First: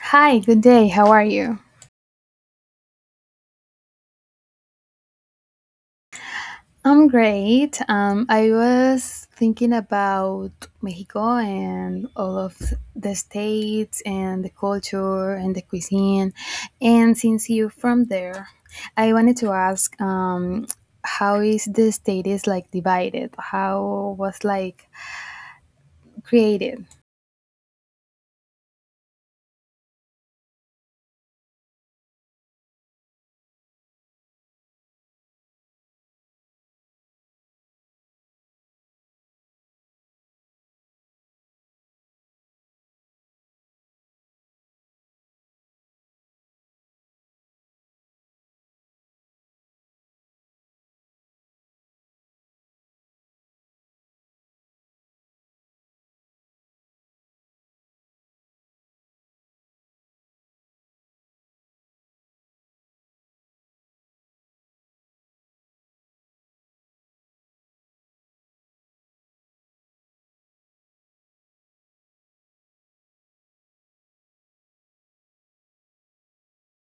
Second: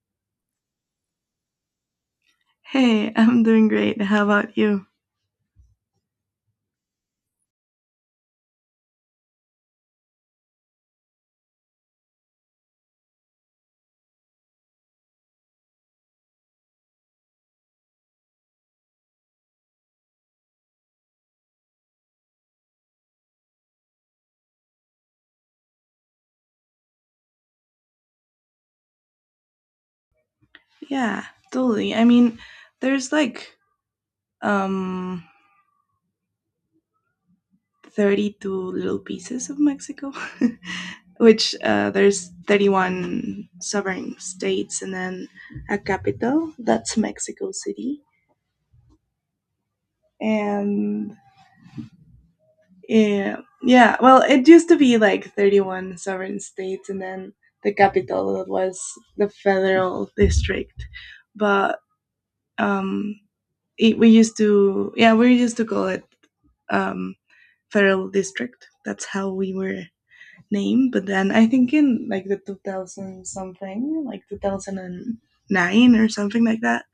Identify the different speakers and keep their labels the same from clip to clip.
Speaker 1: Hi, good day. How are you?
Speaker 2: Hey, I'm doing great. How about you?
Speaker 1: I'm great. I was thinking about Mexico and all of the states and the culture and the cuisine. And since you're from there, I wanted to ask how is the state is like divided? How was like created?
Speaker 2: Yeah, totally. There's like um 32 little pieces of Mexico, which there's 31 sovereign states and then a capital, that's Mexico City. And yeah, yeah, well, it used to be like 31 sovereign states and then the capital was the federal district. But um we used to call it um federal district. That's how we were named. But then I think in like the 2000, something like 2009 or something like that,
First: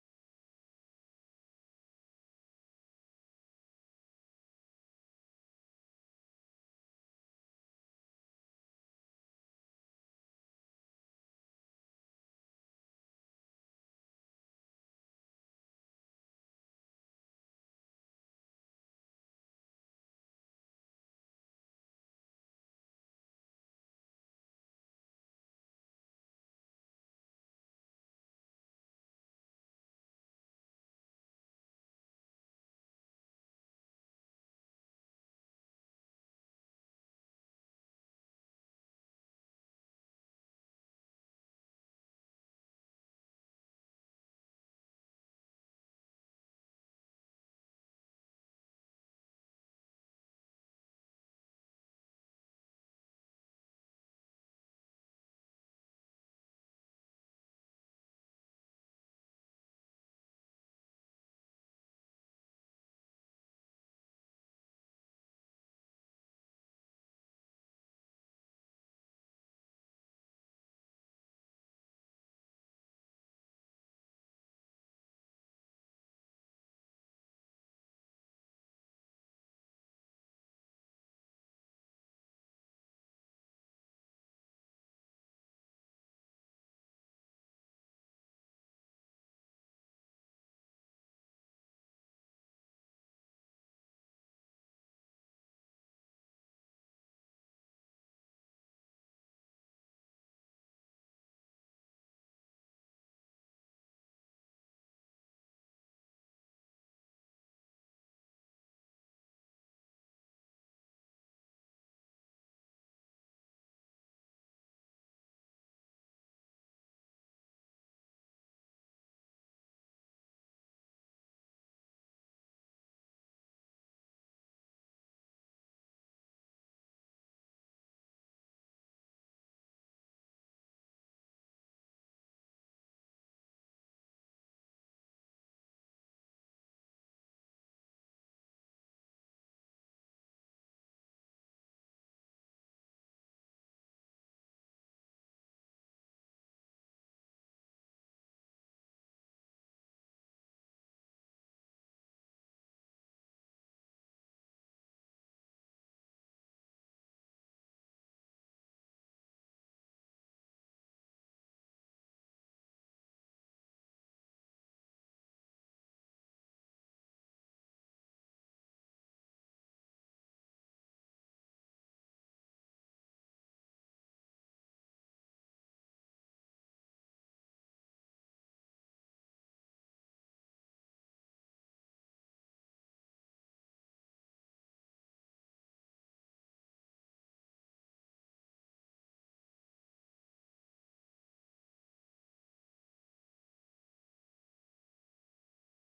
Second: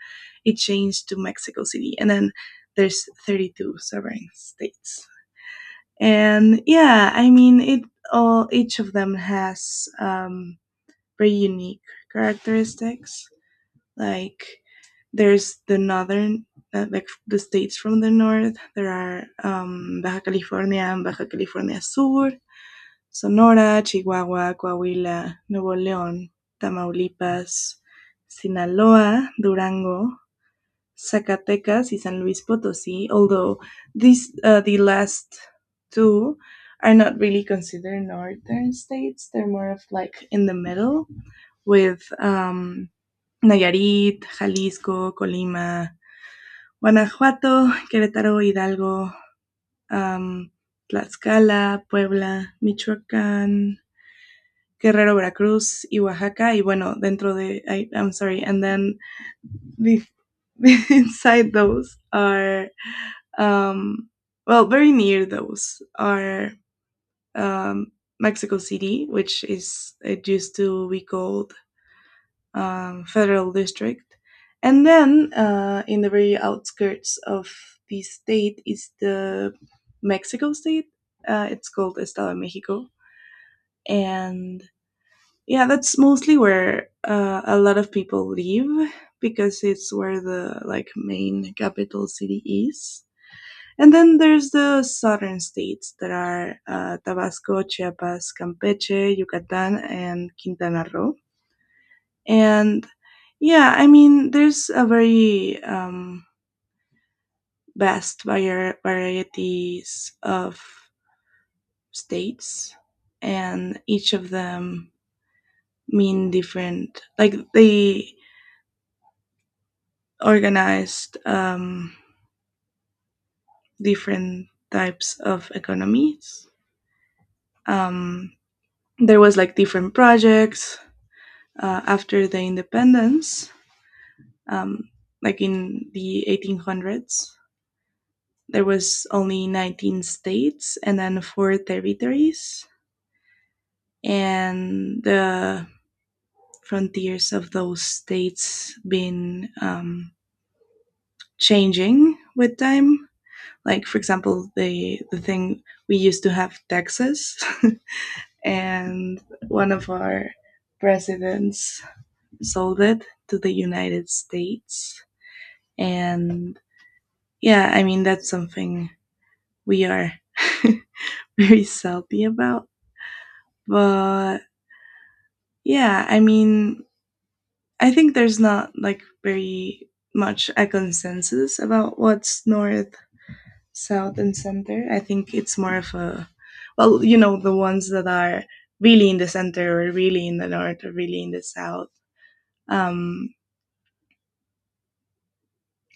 Speaker 2: it changed to Mexico City, and then there's 32 sovereign states. And yeah, I mean, it all each of them has very unique characteristics. Like there's the like the states from the north. There are Baja California and Baja California Sur, Sonora, Chihuahua, Coahuila, Nuevo León, Tamaulipas, Sinaloa, Durango, Zacatecas, y San Luis Potosí. Although the last two are not really considered northern states. They're more of like in the middle with Nayarit, Jalisco, Colima, Guanajuato, Querétaro, Hidalgo, am, Tlaxcala, Puebla, Michoacán, Guerrero, Veracruz y Oaxaca. Y bueno, dentro de, I'm sorry, and then bef- inside those are, um, well, very near those are um, Mexico City, which is it used to be called federal district. And then in the very outskirts of the state is the Mexico state. It's called Estado de Mexico. And yeah, that's mostly where a lot of people live, because it's where the like main capital city is. And then there's the southern states that are Tabasco, Chiapas, Campeche, Yucatan, and Quintana Roo. And yeah, I mean, there's a very varieties of states, and each of them mean different. Like they organized different types of economies. Um, there was like different projects after the independence, um, like in the 1800s there was only 19 states and then four territories, and the frontiers of those states been changing with time. Like for example, the thing we used to have Texas, and one of our presidents sold it to the United States. And yeah, I mean, that's something we are very salty about. But yeah, I mean, I think there's not like very much a consensus about what's north, south, and center. I think it's more of a, well, you know, the ones that are really in the center or really in the north or really in the south. Um,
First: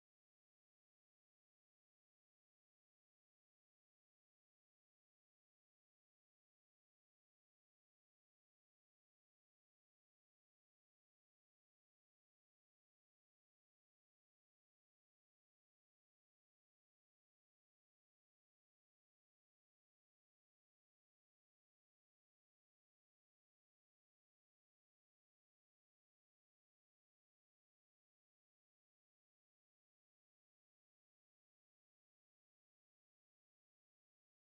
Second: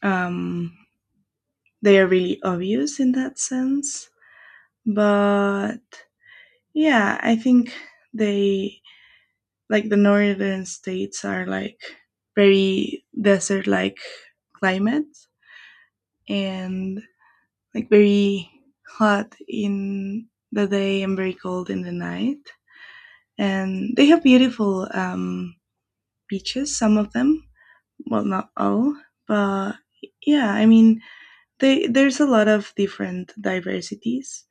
Speaker 2: um, they are really obvious in that sense. But yeah, I think they, like the northern states are like very desert like climate, and like very hot in the day and very cold in the night. And they have beautiful beaches, some of them. Well, not all, but yeah, I mean, there's a lot of different diversities.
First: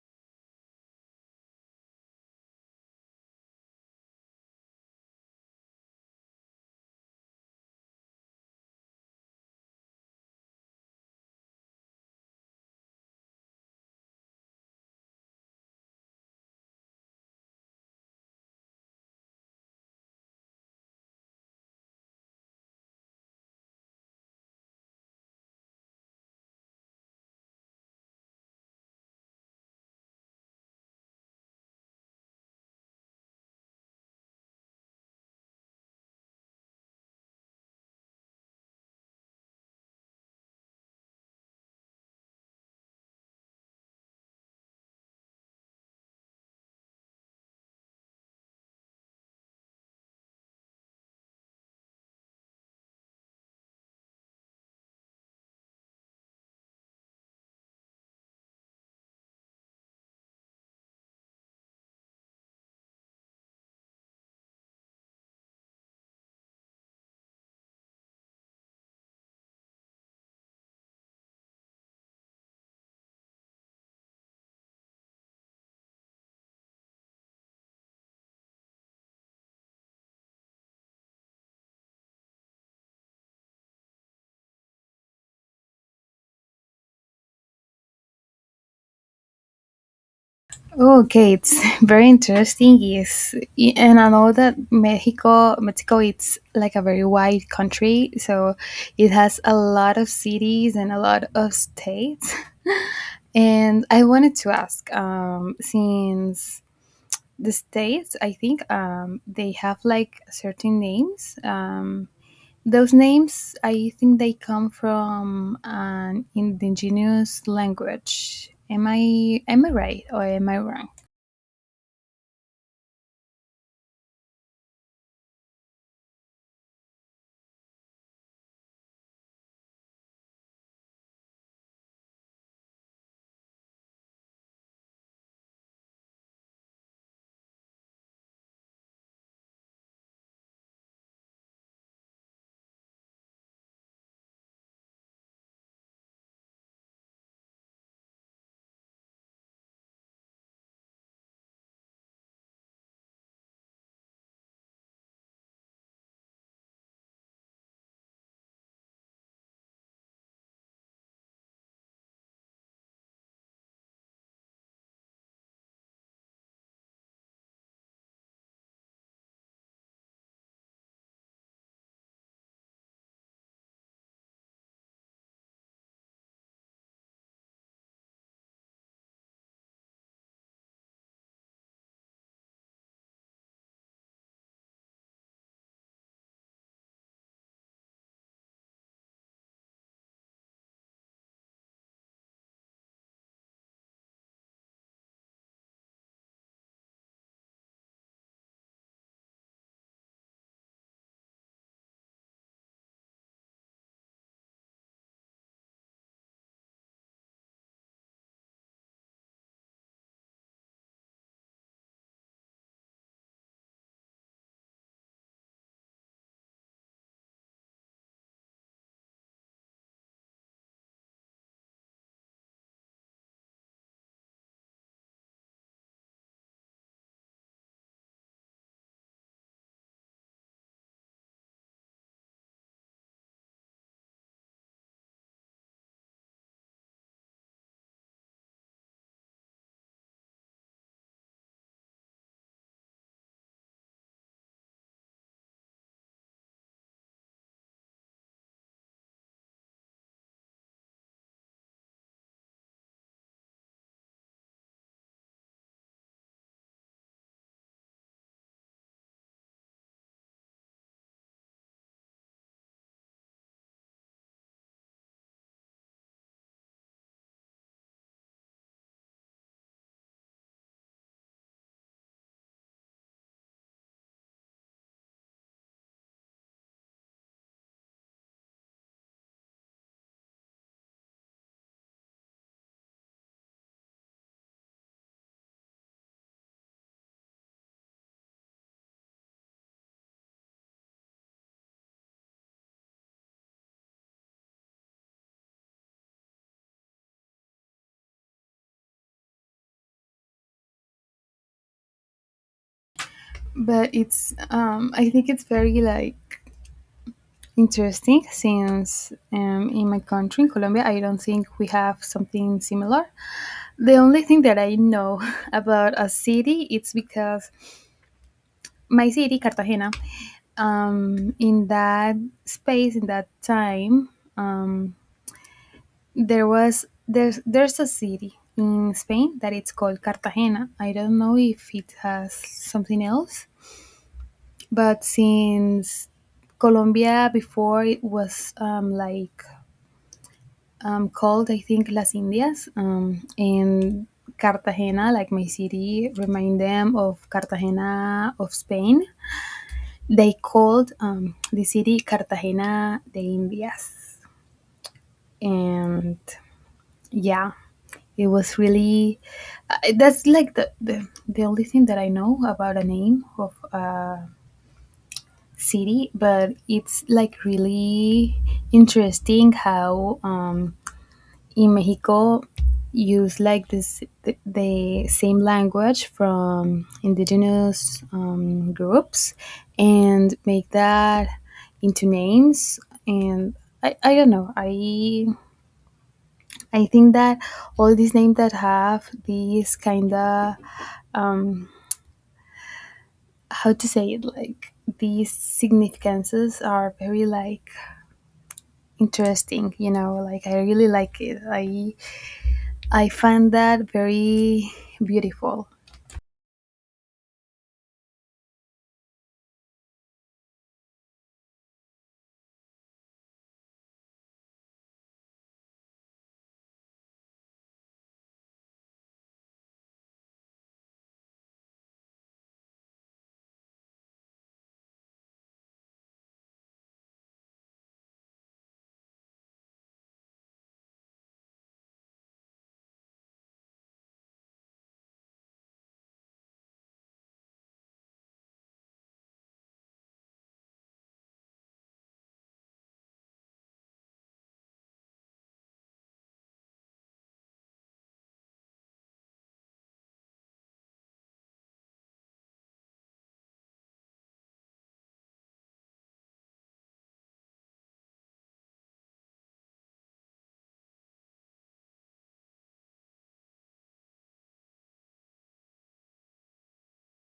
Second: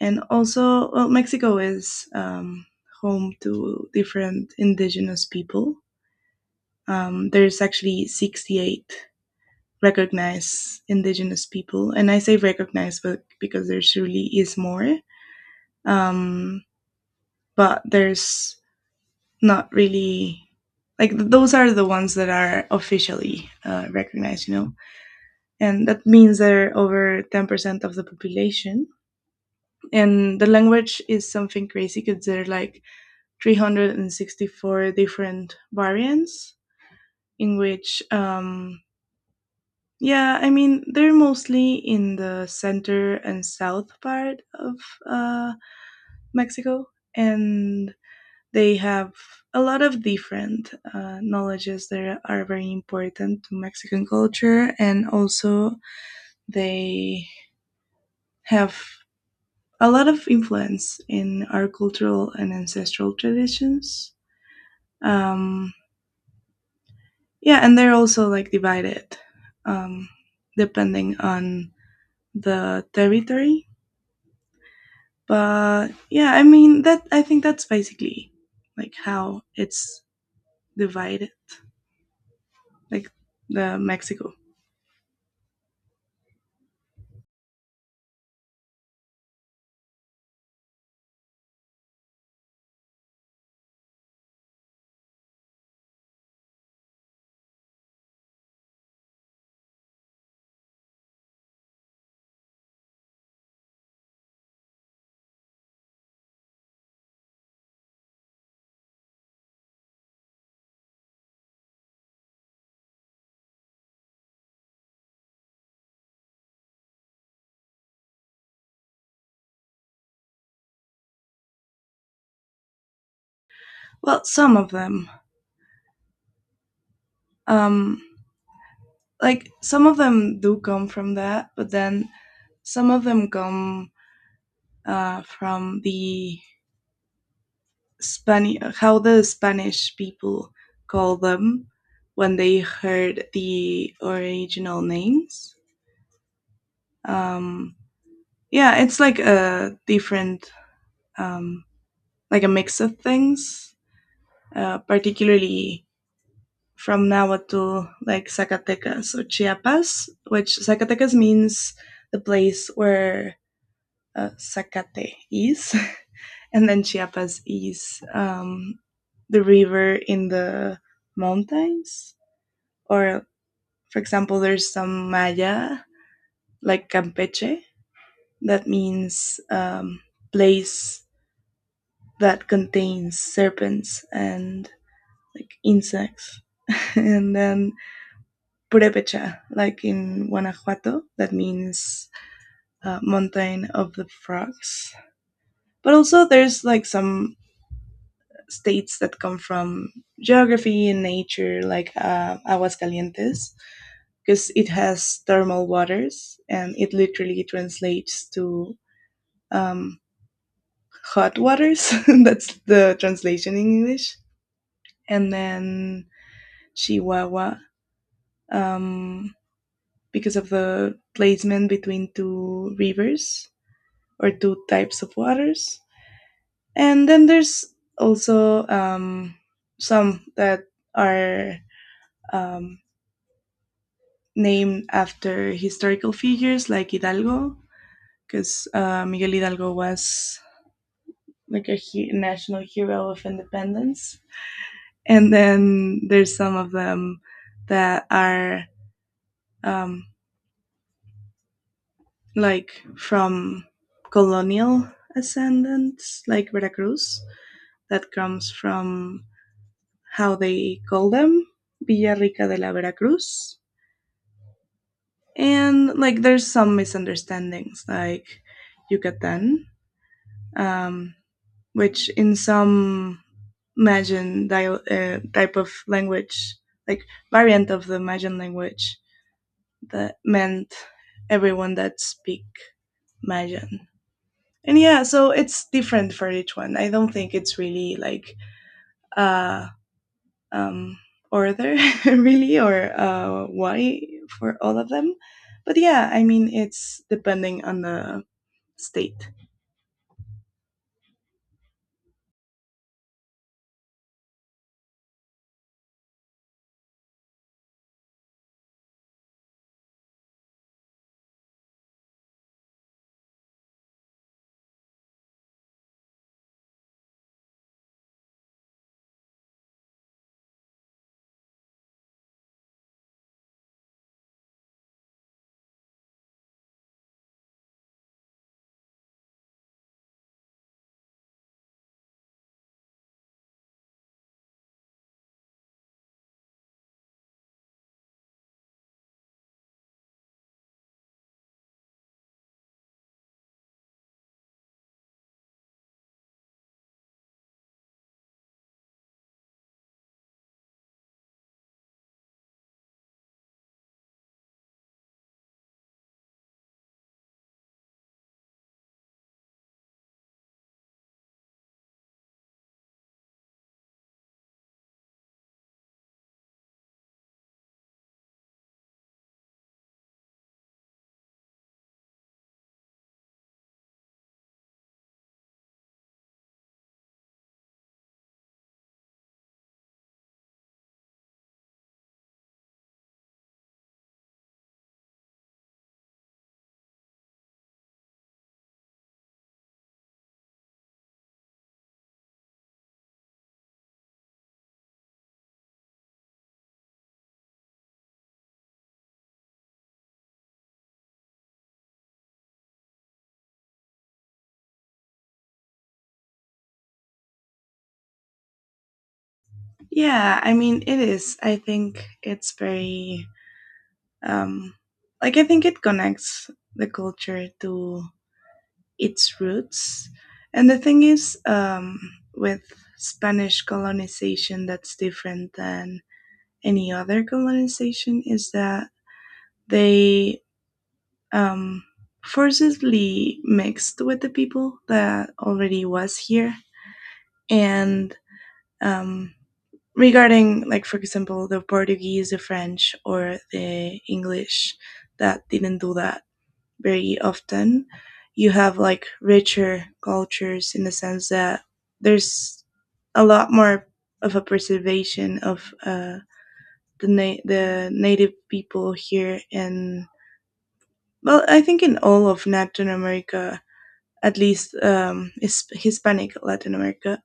Speaker 2: And also, well, Mexico is home to different indigenous people. There's actually 68 recognize indigenous people, and I say recognize but because there surely is more. um, but there's not really, like those are the ones that are officially recognized, you know, and that means they're over 10% of the population. And the language is something crazy, because there are like 364 different variants in which yeah, I mean, they're mostly in the center and south part of uh, Mexico, and they have a lot of different knowledges that are very important to Mexican culture, and also they have a lot of influence in our cultural and ancestral traditions. Um, yeah, and they're also like divided um, depending on the territory. But yeah, I mean, that I think that's basically like how it's divided, like the Mexico.
Speaker 1: Okay, it's very interesting. Yes, and I know that Mexico, it's like a very wide country, so it has a lot of cities and a lot of states. And I wanted to ask, since the states, I think, they have like certain names. Those names, I think, they come from an indigenous language. Am I right or am I wrong?
Speaker 2: Well, some of them, um, like some of them do come from that, but then some of them come from the Spanish, how the Spanish people call them when they heard the original names. Um, yeah, it's like a um, like a mix of things. Particularly from Nahuatl, to like Zacatecas or Chiapas, which Zacatecas means the place where Zacate is, and then Chiapas is the river in the mountains. Or, for example, there's some Maya, like Campeche, that means place that contains serpents and like insects. And then Purepecha, like in Guanajuato, that means mountain of the frogs. But also, there's like some states that come from geography and nature, like Aguascalientes, because it has thermal waters, and it literally translates to um, hot waters. That's the translation in English. And then Chihuahua, um, because of the placement between two rivers, or two types of waters. And then there's also some that are um, named after historical figures like Hidalgo, because Miguel Hidalgo was like a national hero of independence. And then there's some of them that are um, like from colonial ascendants, like Veracruz, that comes from how they call them, Villa Rica de la Veracruz. And like there's some misunderstandings, like Yucatan, um, which in some Mayan type of language, like variant of the Mayan language, that meant everyone that speak Mayan. And yeah, so it's different for each one. I don't think it's really like uh um, order really, or why for all of them. But yeah, I mean, it's depending on the state.
Speaker 1: But it's I think it's very like interesting since in my country in Colombia I don't think we have something similar. The only thing that I know about a city it's because my city Cartagena, in that space in that time, um, there was there's a city in Spain that it's called Cartagena. I don't know if it has something else. But since Colombia before it was like called, I think, Las Indias, and Cartagena, like my city, remind them of Cartagena of Spain. They called the city Cartagena de Indias, and yeah, it was really. That's like the only thing that I know about a name of city, but it's like really interesting how in Mexico use like this the same language from indigenous groups and make that into names. And I don't know. I think that all these names that have these kind of um, how to say it, like these significances are very like interesting. Like I really like it. I find that very beautiful.
Speaker 2: Yeah, I mean, it is. I think it's very Um, like I think it connects the culture to its roots. And the thing is, with Spanish colonization, that's different than any other colonization, is that they um, forcibly mixed with the people that already was here. And um, regarding, like, for example, the Portuguese, the French, or the English, that didn't do that very often. You have like richer cultures in the sense that there's a lot more of a preservation of the native people here, and well, I think in all of Latin America, at least is Hispanic Latin America,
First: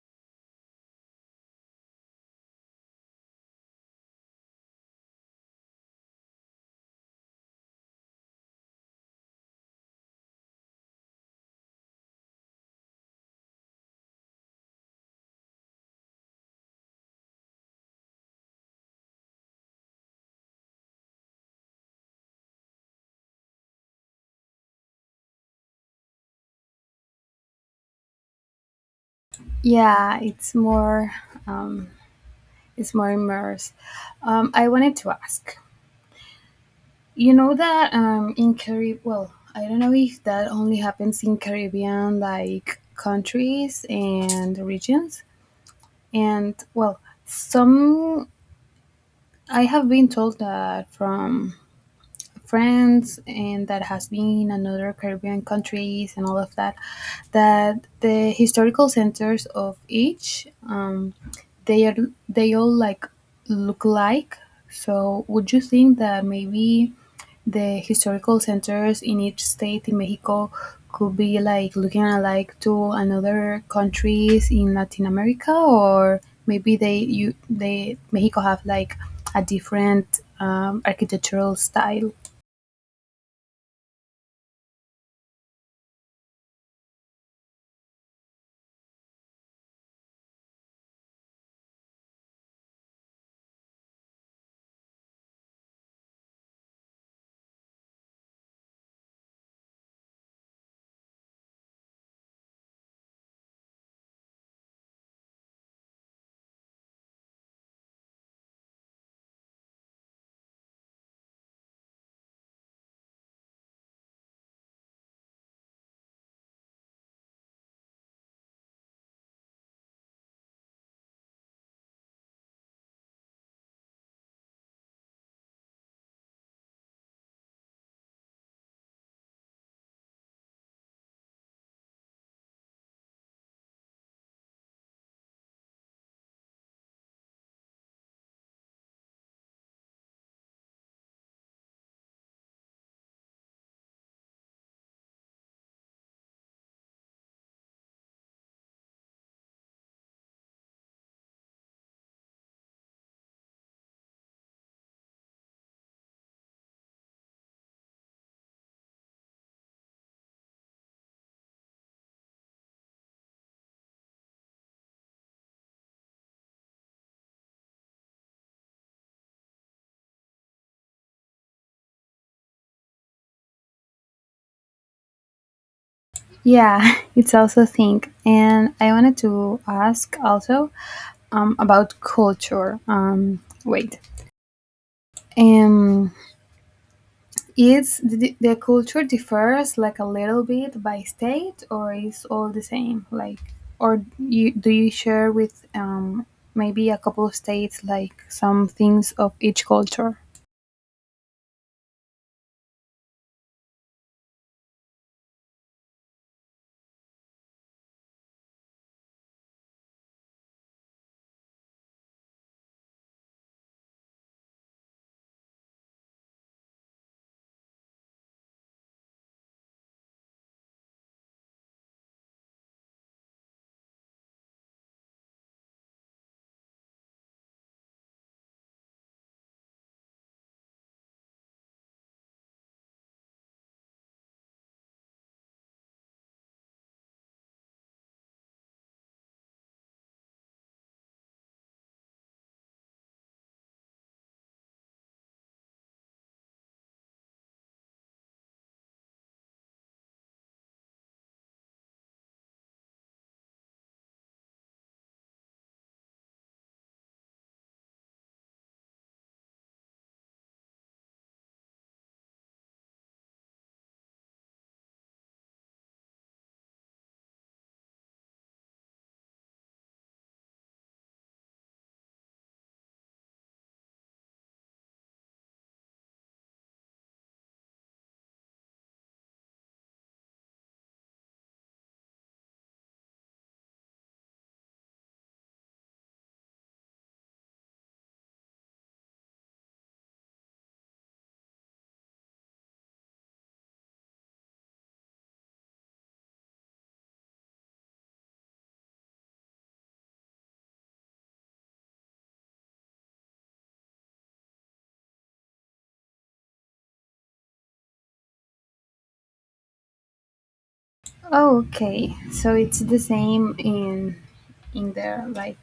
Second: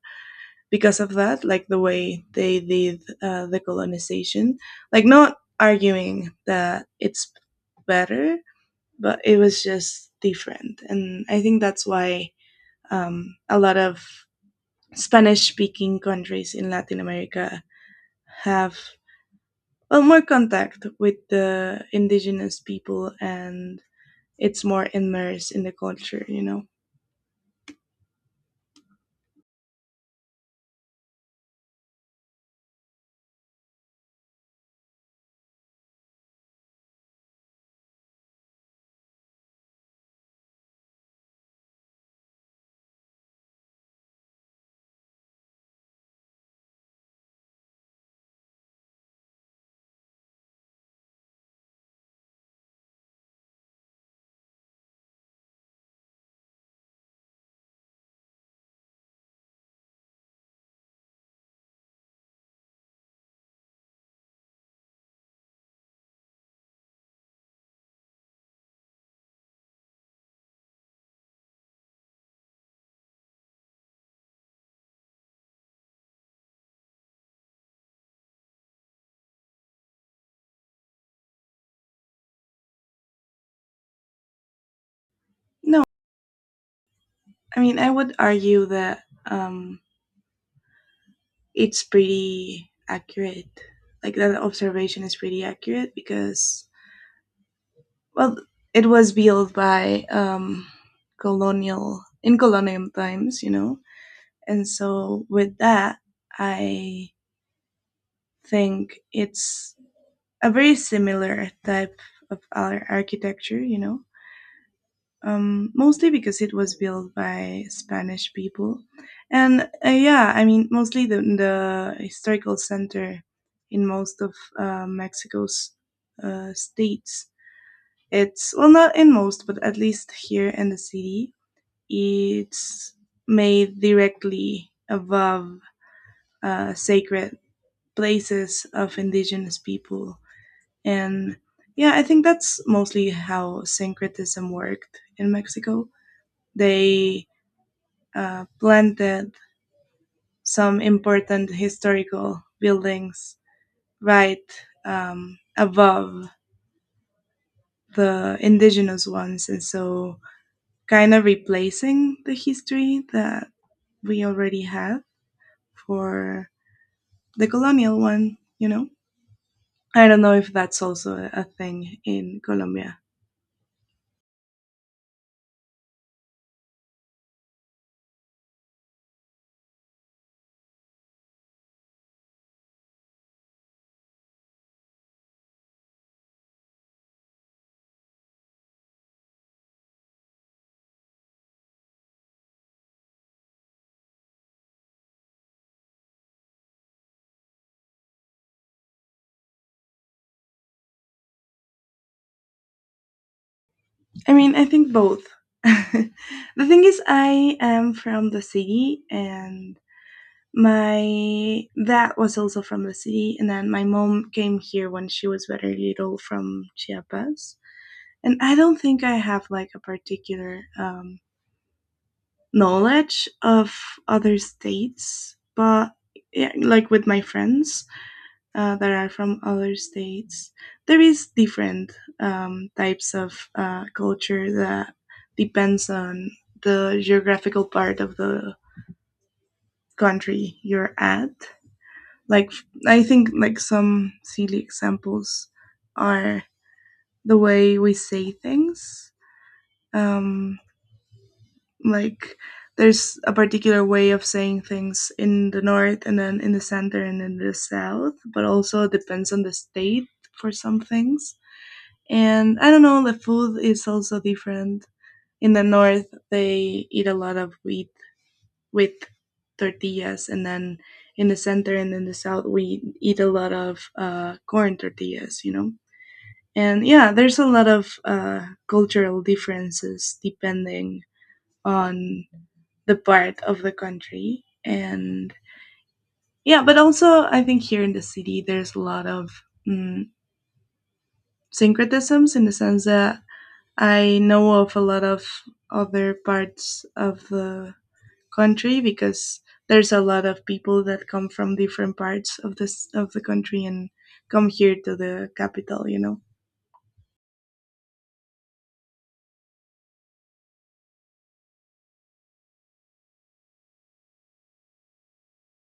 Speaker 2: because of that, like the way they did the colonization, like not arguing that it's better, but it was just different. And I think that's why a lot of Spanish speaking countries in Latin America have, well, more contact with the indigenous people, and it's more immersed in the culture, you know?
Speaker 1: Yeah, um it's more immersed. I wanted to ask, you know that in Caribbean, well, I don't know if that only happens in Caribbean like countries and regions, and well, some, I have been told that from France and that has been and other Caribbean countries and all of that, that the historical centers of each they are they all like look like. So would you think that maybe the historical centers in each state in Mexico could be like looking alike to another countries in Latin America, or maybe they you they Mexico have like a different architectural style?
Speaker 2: No, I mean, I would argue that. Um, it's pretty accurate. Like that observation is pretty accurate because, well, it was built by colonial in colonial times, you know, and so with that, I think it's a very similar type of architecture, you know, mostly because it was built by Spanish people. And yeah, I mean, mostly the historical center in most of Mexico's states. It's, well, not in most, but at least here in the city, it's made directly above sacred places of indigenous people. And yeah, I think that's mostly how syncretism worked in Mexico. They planted some important historical buildings right above the indigenous ones, and so kind of replacing the history that we already have for the colonial one, you know? I don't know if that's also a thing in Colombia.
Speaker 1: Yeah, it's also think, and I wanted to ask also about culture. Wait, um, is the culture differs like a little bit by state, or is all the same? Like, or you, do you share with maybe a couple of states like some things of each culture?
Speaker 2: I mean, I think both. The thing is, I am from the city, and my dad was also from the city, and then my mom came here when she was very little from Chiapas. And I don't think I have like a particular knowledge of other states, but yeah, like with my friends that are from other states, there is different types of culture that depends on the geographical part of the country you're at. Like I think like some silly examples are the way we say things um like there's a particular way of saying things in the north, and then in the center, and in the south, but also it depends on the state for some things. And I don't know, the food is also different. In the north they eat a lot of wheat with tortillas, and then in the center and in the south we eat a lot of corn tortillas, you know. And yeah, there's a lot of cultural differences depending on the part of the country. And yeah, but also I think here in the city there's a lot of mm, syncretisms, in the sense that I know of a lot of other parts of the country, because there's a lot of people that come from different parts of this of the country and come here to the capital, you know.
Speaker 1: Oh, okay. So it's the same in the like.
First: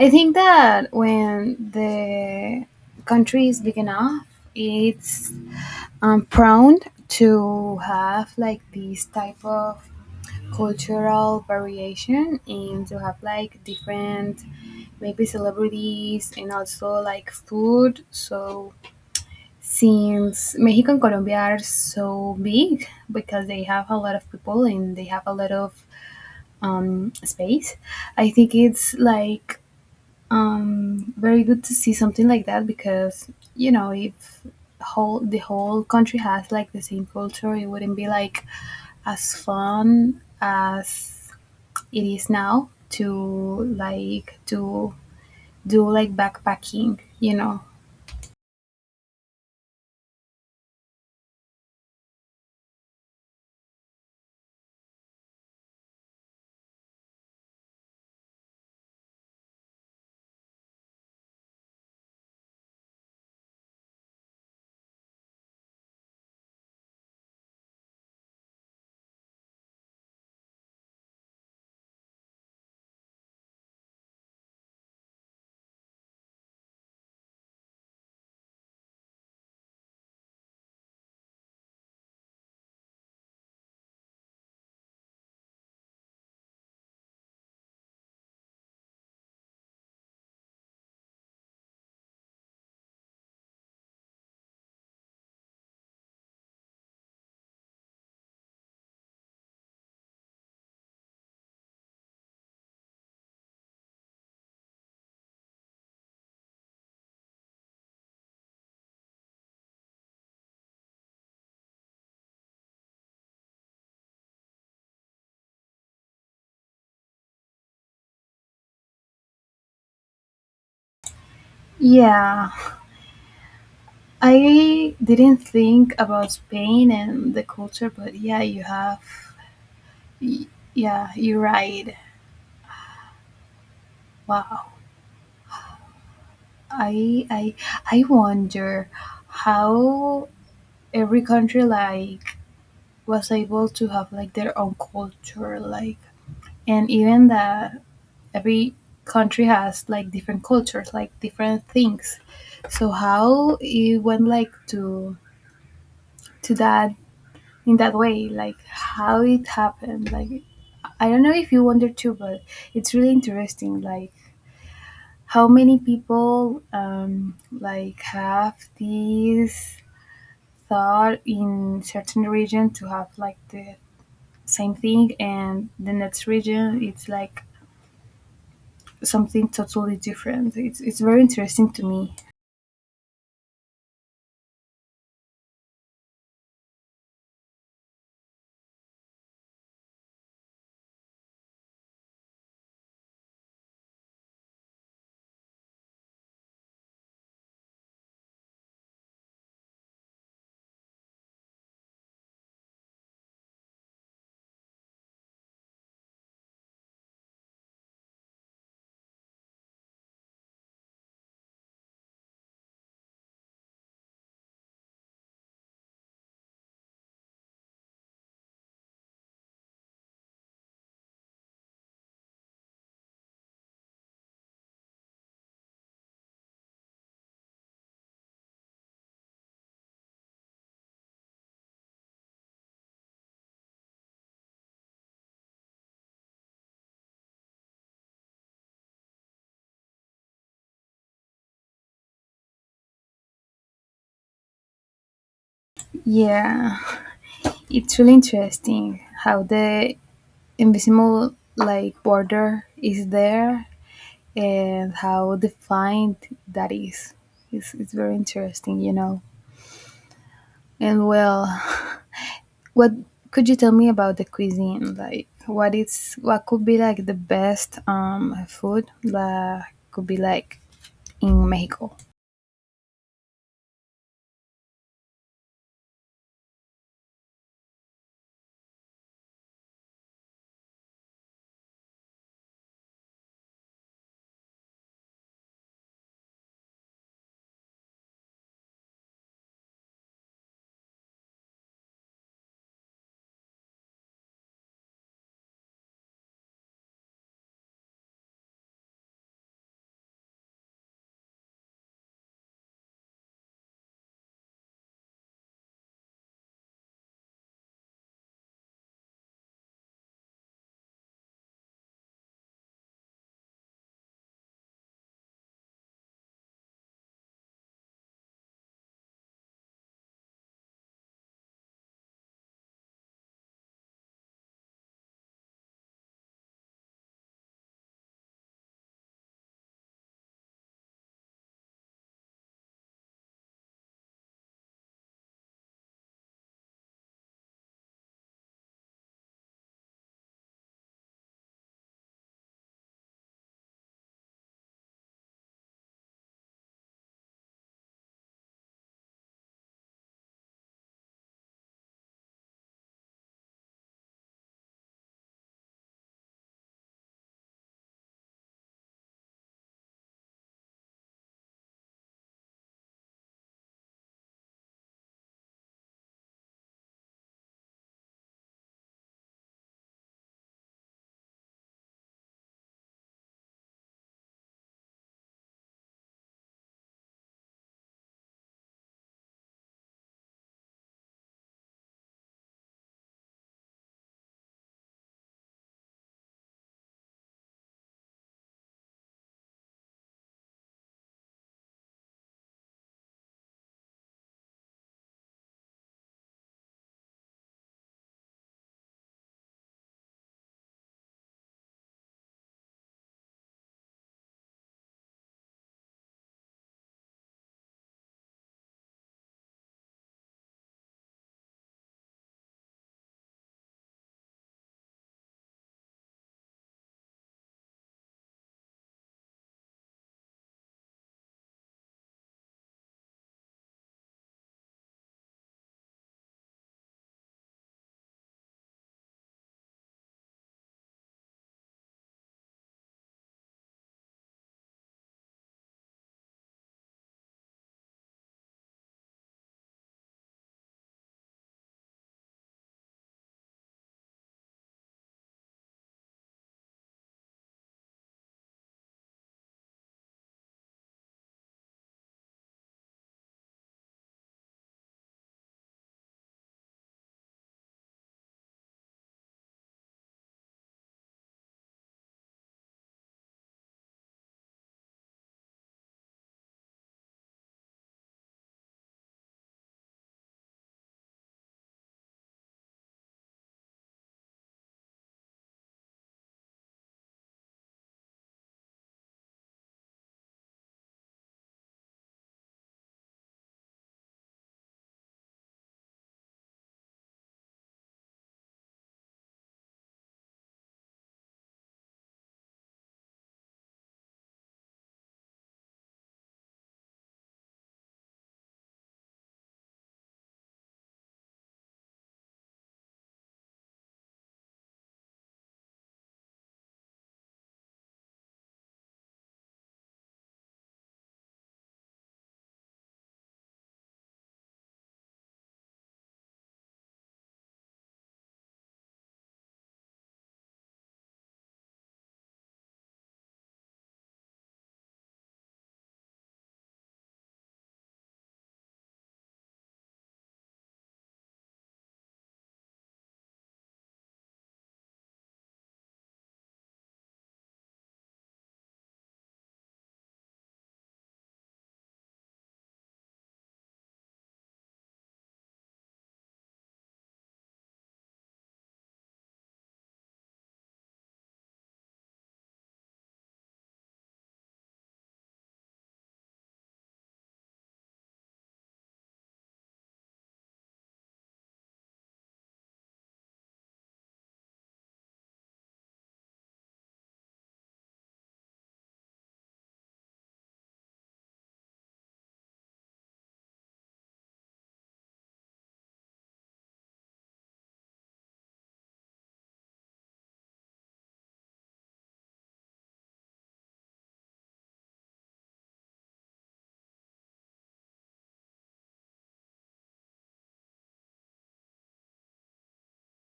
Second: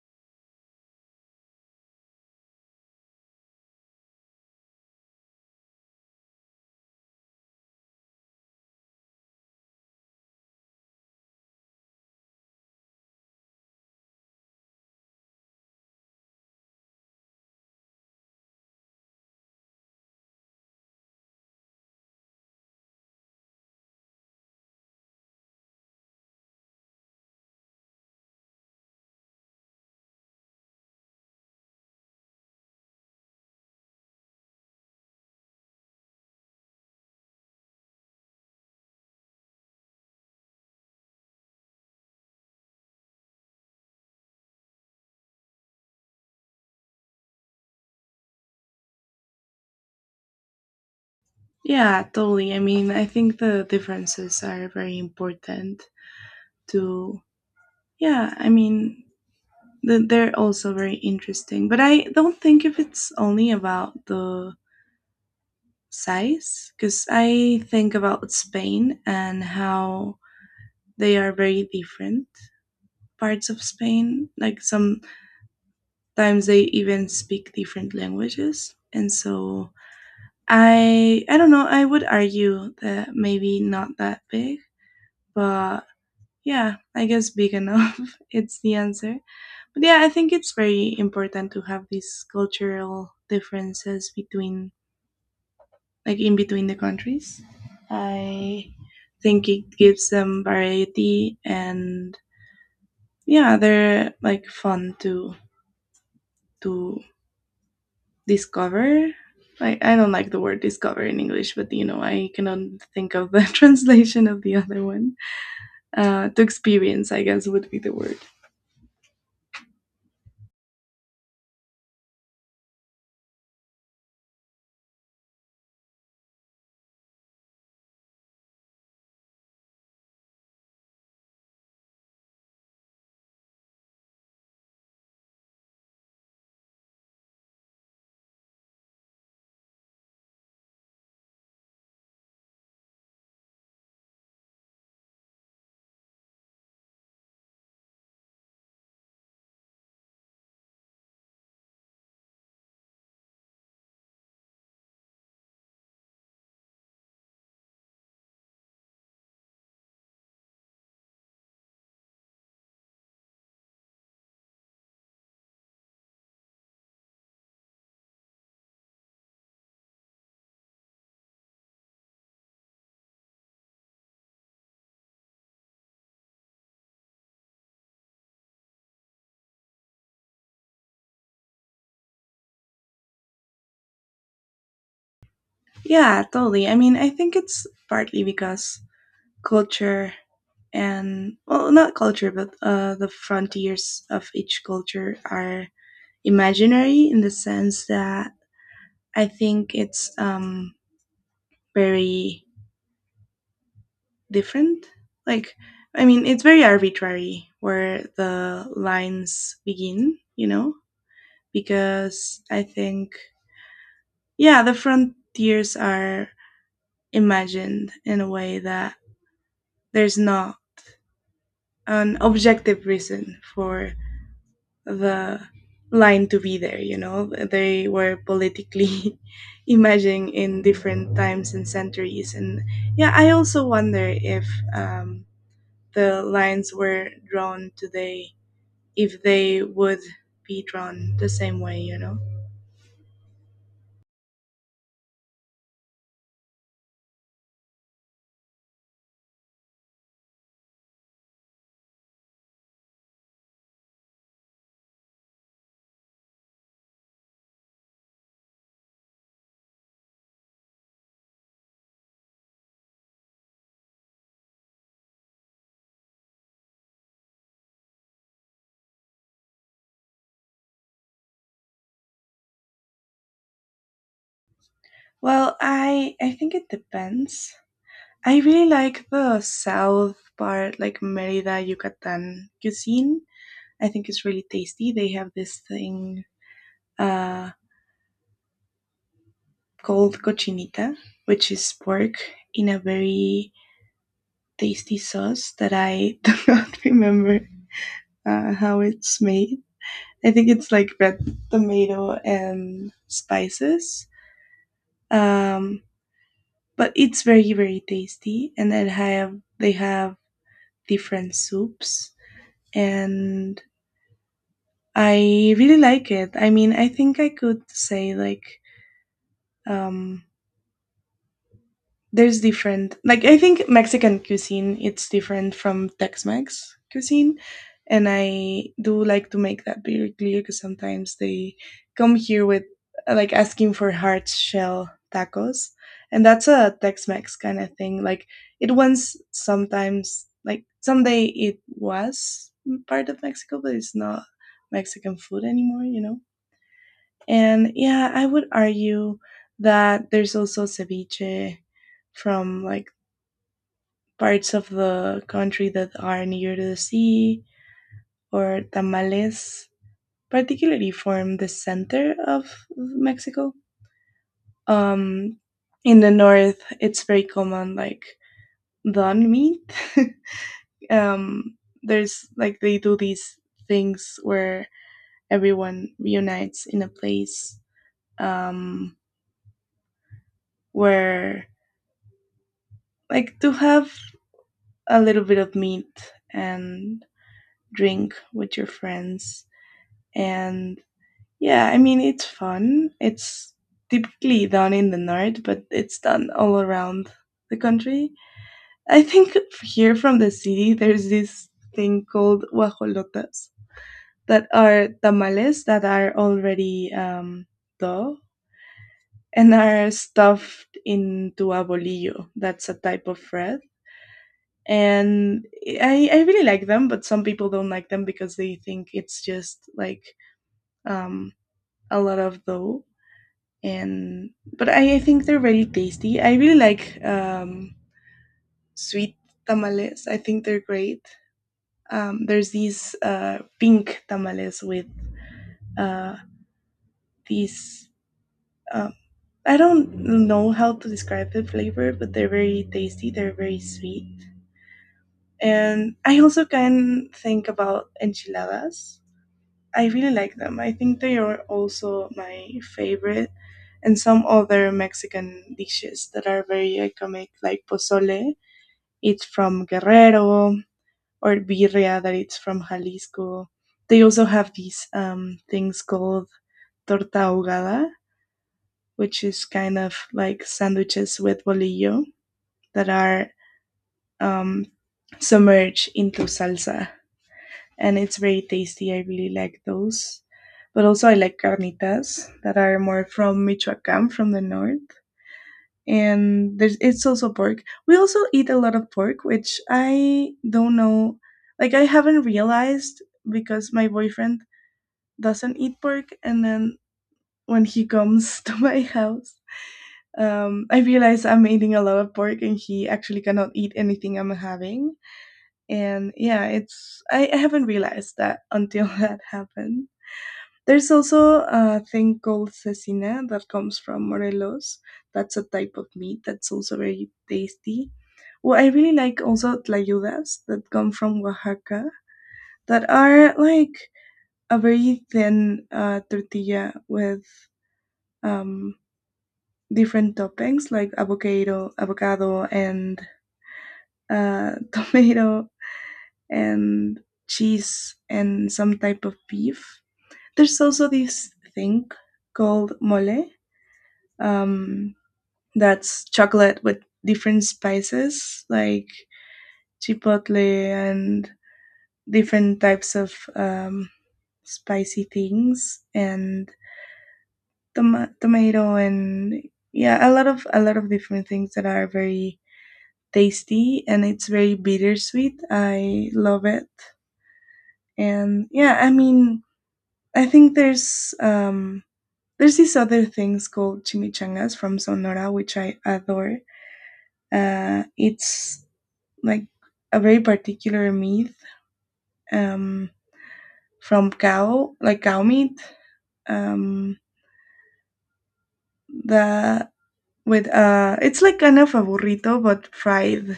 Speaker 1: I think that when the country is big enough, it's prone to have like this type of cultural variation and to have like different maybe celebrities and also like food. So since Mexico and Colombia are so big because they have a lot of people and they have a lot of space. I think it's like very good to see something like that, because you know if whole the whole country has like the same culture, it wouldn't be like as fun as it is now to like to do like backpacking. You know.
Speaker 2: Yeah, totally. I mean, I think the differences are very important to yeah, I mean, they're also very interesting. But I don't think if it's only about the size, because I think about Spain and how they are very different parts of Spain. Like sometimes they even speak different languages, and so I don't know. I would argue that maybe not that big, but yeah, I guess big enough. It's the answer. But yeah, I think it's very important to have these cultural differences between like in between the countries. I think it gives them variety and yeah, they're like fun to discover. Like I don't like the word discover in English, but I cannot think of the translation of the other one. To experience, I guess, would be the word.
Speaker 1: Yeah, I didn't think about Spain and the culture, but yeah, you have. y- Yeah, you're right. Wow. I I wonder how every country like was able to have like their own culture, like, and even that every country has like different cultures, like different things. So how it went like to that in that way, like how it happened, like, I don't know if you wonder too, but it's really interesting like how many people like have these thought in certain region to have like the same thing, and the next region it's like something totally different. It's very interesting to me.
Speaker 2: Yeah, totally. I mean, I think it's partly because culture and well not culture but the frontiers of each culture are imaginary in the sense that I think it's very different, like I mean it's very arbitrary where the lines begin, you know. Because I think yeah the frontiers are imagined in a way that there's not an objective reason for the line to be there, you know. They were politically emerging in different times and centuries, and yeah I also wonder if um, the lines were drawn today if they would be drawn the same way, you know.
Speaker 1: Yeah, it's really interesting how the invisible like border is there, and how defined that is. It's very interesting, you know. And well, what could you tell me about the cuisine? Like what is what could be like the best food that could be like in Mexico?
Speaker 2: Well I think it depends. I really like the south part, like Merida Yucatan cuisine. I think it's really tasty. They have this thing uh. called cochinita, which is pork in a very tasty sauce that I do not remember how it's made. I think it's like red tomato and spices. Um, but it's very very tasty, and then have they have different soups, and I really like it. I mean, I think I could say like um, there's different, like I think Mexican cuisine, it's different from Tex-Mex cuisine, and I do like to make that very clear because sometimes they come here with like asking for hard shell tacos, and that's a Tex-Mex kind of thing. Like it once sometimes like someday it was part of Mexico, but it's not Mexican food anymore, you know. And yeah, I would argue that there's also ceviche from like parts of the country that are near to the sea, or tamales, particularly form the center of Mexico. Um, in the north, it's very common, like don meat. um, there's like they do these things where everyone reunites in a place, um, where like to have a little bit of meat and drink with your friends, and yeah, I mean, it's fun. It's typically done in the north, but it's done all around the country. I think here from the city, there's this thing called guajolotas that are tamales that are already dough and are stuffed into a bolillo. That's a type of bread. And I really like them, but some people don't like them because they think it's just like um, a lot of dough and but I think they're very tasty. I really like sweet tamales. I think they're great. There's these pink tamales with uh, these. Uh, I don't know how to describe the flavor, but they're very tasty. They're very sweet, and I also can think about enchiladas. I really like them. I think they are also my favorite, and some other Mexican dishes that are very iconic, like pozole, it's from Guerrero, or birria that it's from Jalisco. They also have these things called torta ahogada, which is kind of like sandwiches with bolillo that are um, submerged into salsa. And it's very tasty. I really like those. But also, I like carnitas that are more from Michoacan, from the north. And there's it's also pork. We also eat a lot of pork, which I don't know. Like I haven't realized because my boyfriend doesn't eat pork, and then when he comes to my house, I realize I'm eating a lot of pork, and he actually cannot eat anything I'm having. And yeah, it's I haven't realized that until that happened. There's also a thing called cecina that comes from Morelos. That's a type of meat that's also very tasty. Well, I really like also tlayudas that come from Oaxaca that are like a very thin tortilla with um, different toppings like avocado, avocado and tomato and cheese and some type of beef. There's also this thing called mole, um, that's chocolate with different spices like chipotle and different types of spicy things and tomato and yeah a lot of different things that are very tasty and it's very bittersweet, I love it. And yeah, I mean, I think there's these other things called chimichangas from Sonora, which I adore. Uh, it's like a very particular meat, um, from cow, like cow meat. Um, the with it's like kind of a burrito but fried,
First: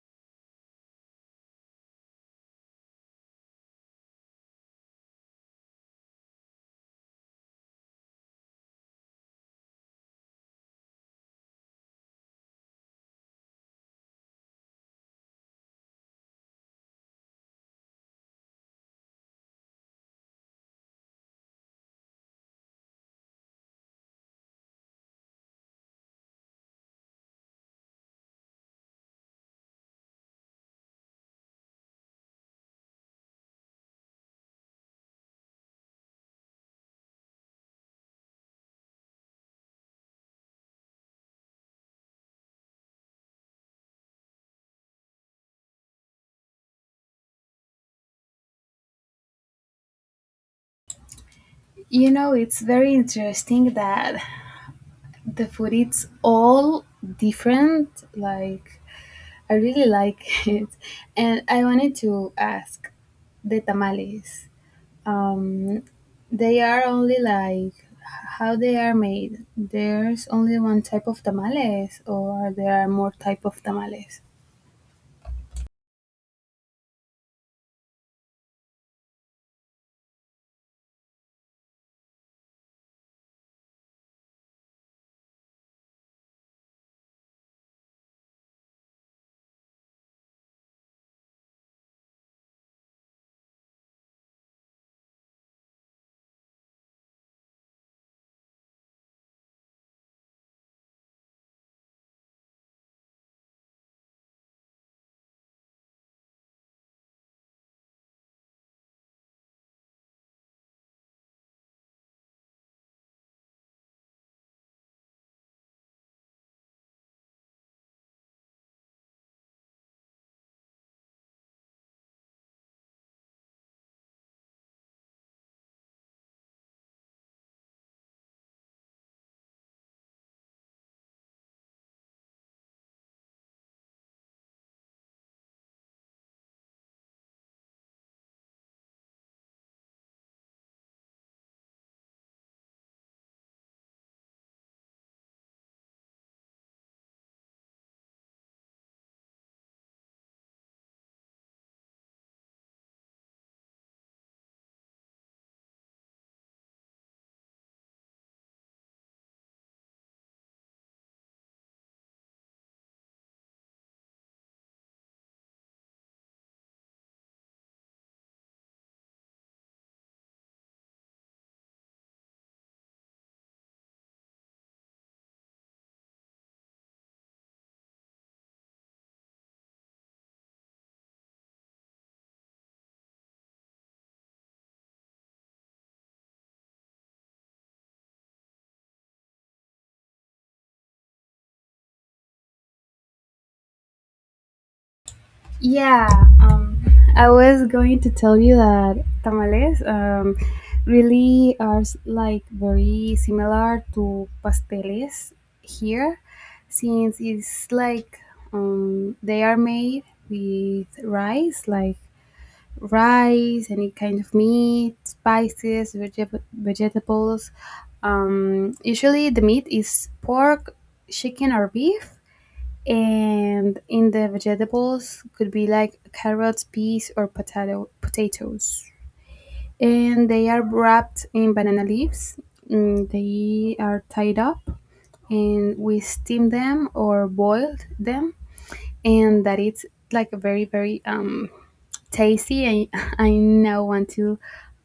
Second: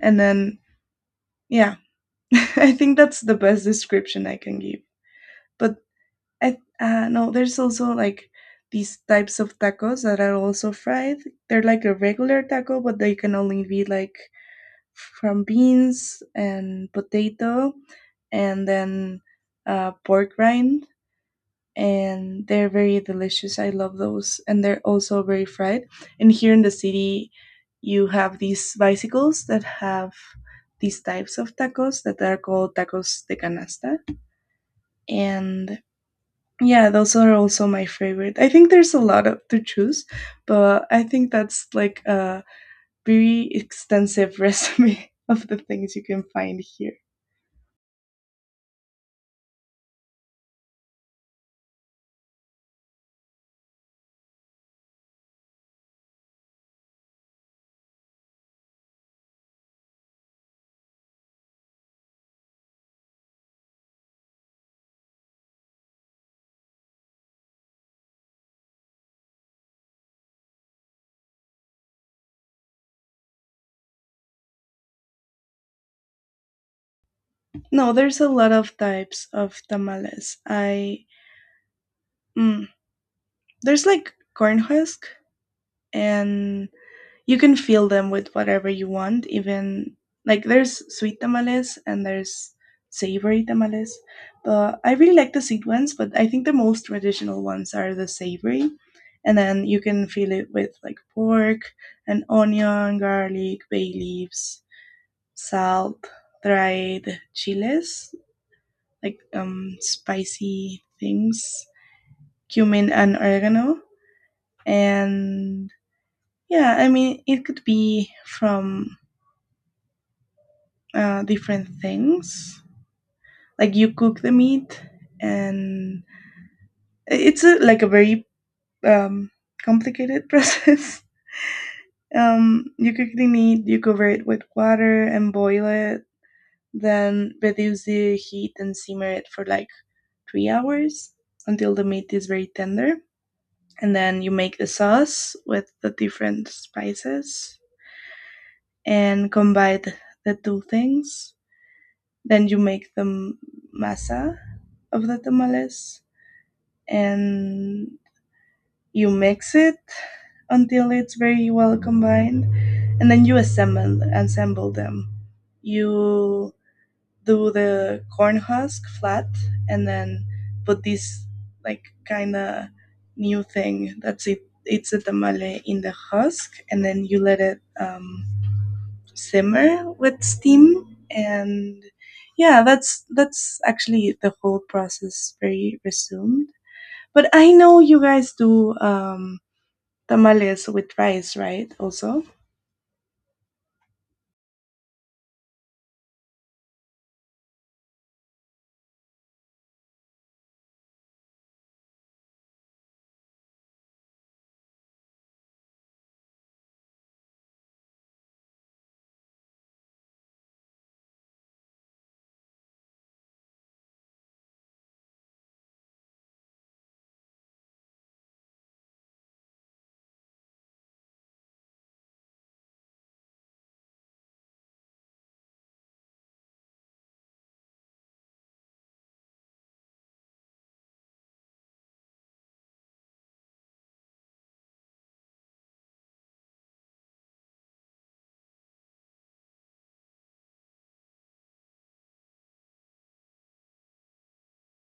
Speaker 2: and then yeah, I think that's the best description I can give. But I, no, there's also like these types of tacos that are also fried. They're like a regular taco, but they can only be like from beans and potato and then pork rind, and they're very delicious. I love those, and they're also very fried. And here in the city, you have these bicycles that have these types of tacos that are called tacos de canasta, and yeah, those are also my favorite. I think there's a lot of, to choose, but I think that's like a very extensive resume of the things you can find here.
Speaker 1: You know, it's very interesting that the food it's all different. Like I really like it, and I wanted to ask the tamales. Um, they are only like how they are made. There's only one type of tamales, or there are more type of tamales.
Speaker 2: No, there's a lot of types of tamales. I mm, there's like corn husk, and you can fill them with whatever you want. Even like there's sweet tamales and there's savory tamales. But I really like the sweet ones, but I think the most traditional ones are the savory. And then you can fill it with like pork and onion, garlic, bay leaves, salt, dried chiles, like spicy things, cumin and oregano, and yeah, I mean, it could be from different things. Like you cook the meat, and it's a, like a very um, complicated process. You cook the meat, you cover it with water and boil it, then reduce the heat and simmer it for like 3 hours until the meat is very tender. And then you make the sauce with the different spices and combine the two things. Then you make the masa of the tamales and you mix it until it's very well combined, and then you assemble them. You do the corn husk flat and then put this like kind of new thing that's it, it's a tamale in the husk, and then you let it simmer with steam, and yeah that's actually the whole process very resumed. But I know you guys do tamales with rice, right, also?
Speaker 1: Yeah, um, I was going to tell you that tamales really are like very similar to pasteles here, since it's like they are made with rice, like rice, any kind of meat, spices, vegetables. Usually, the meat is pork, chicken, or beef, and in the vegetables could be like carrots, peas, or potatoes. And they are wrapped in banana leaves. Mm, they are tied up, and we steam them or boiled them, and that it's like very tasty. I I now want to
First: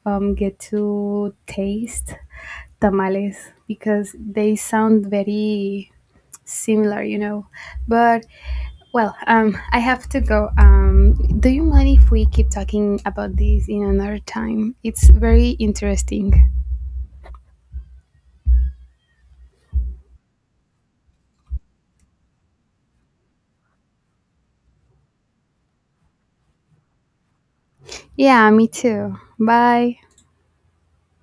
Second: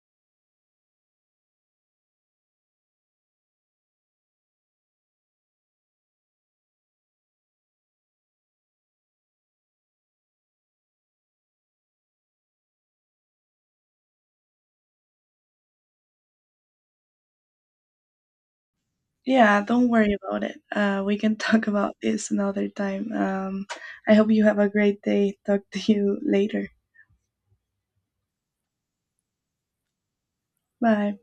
Speaker 1: get to taste tamales because they sound very similar, you know. But well, I have to go. Do you mind if we keep talking about this in another time? It's very interesting.
Speaker 2: Yeah, don't worry about it. Uh, we can talk about this another time. I hope you have a great day. Talk to you later.
Speaker 1: Yeah, me too. Bye.
Speaker 2: Bye.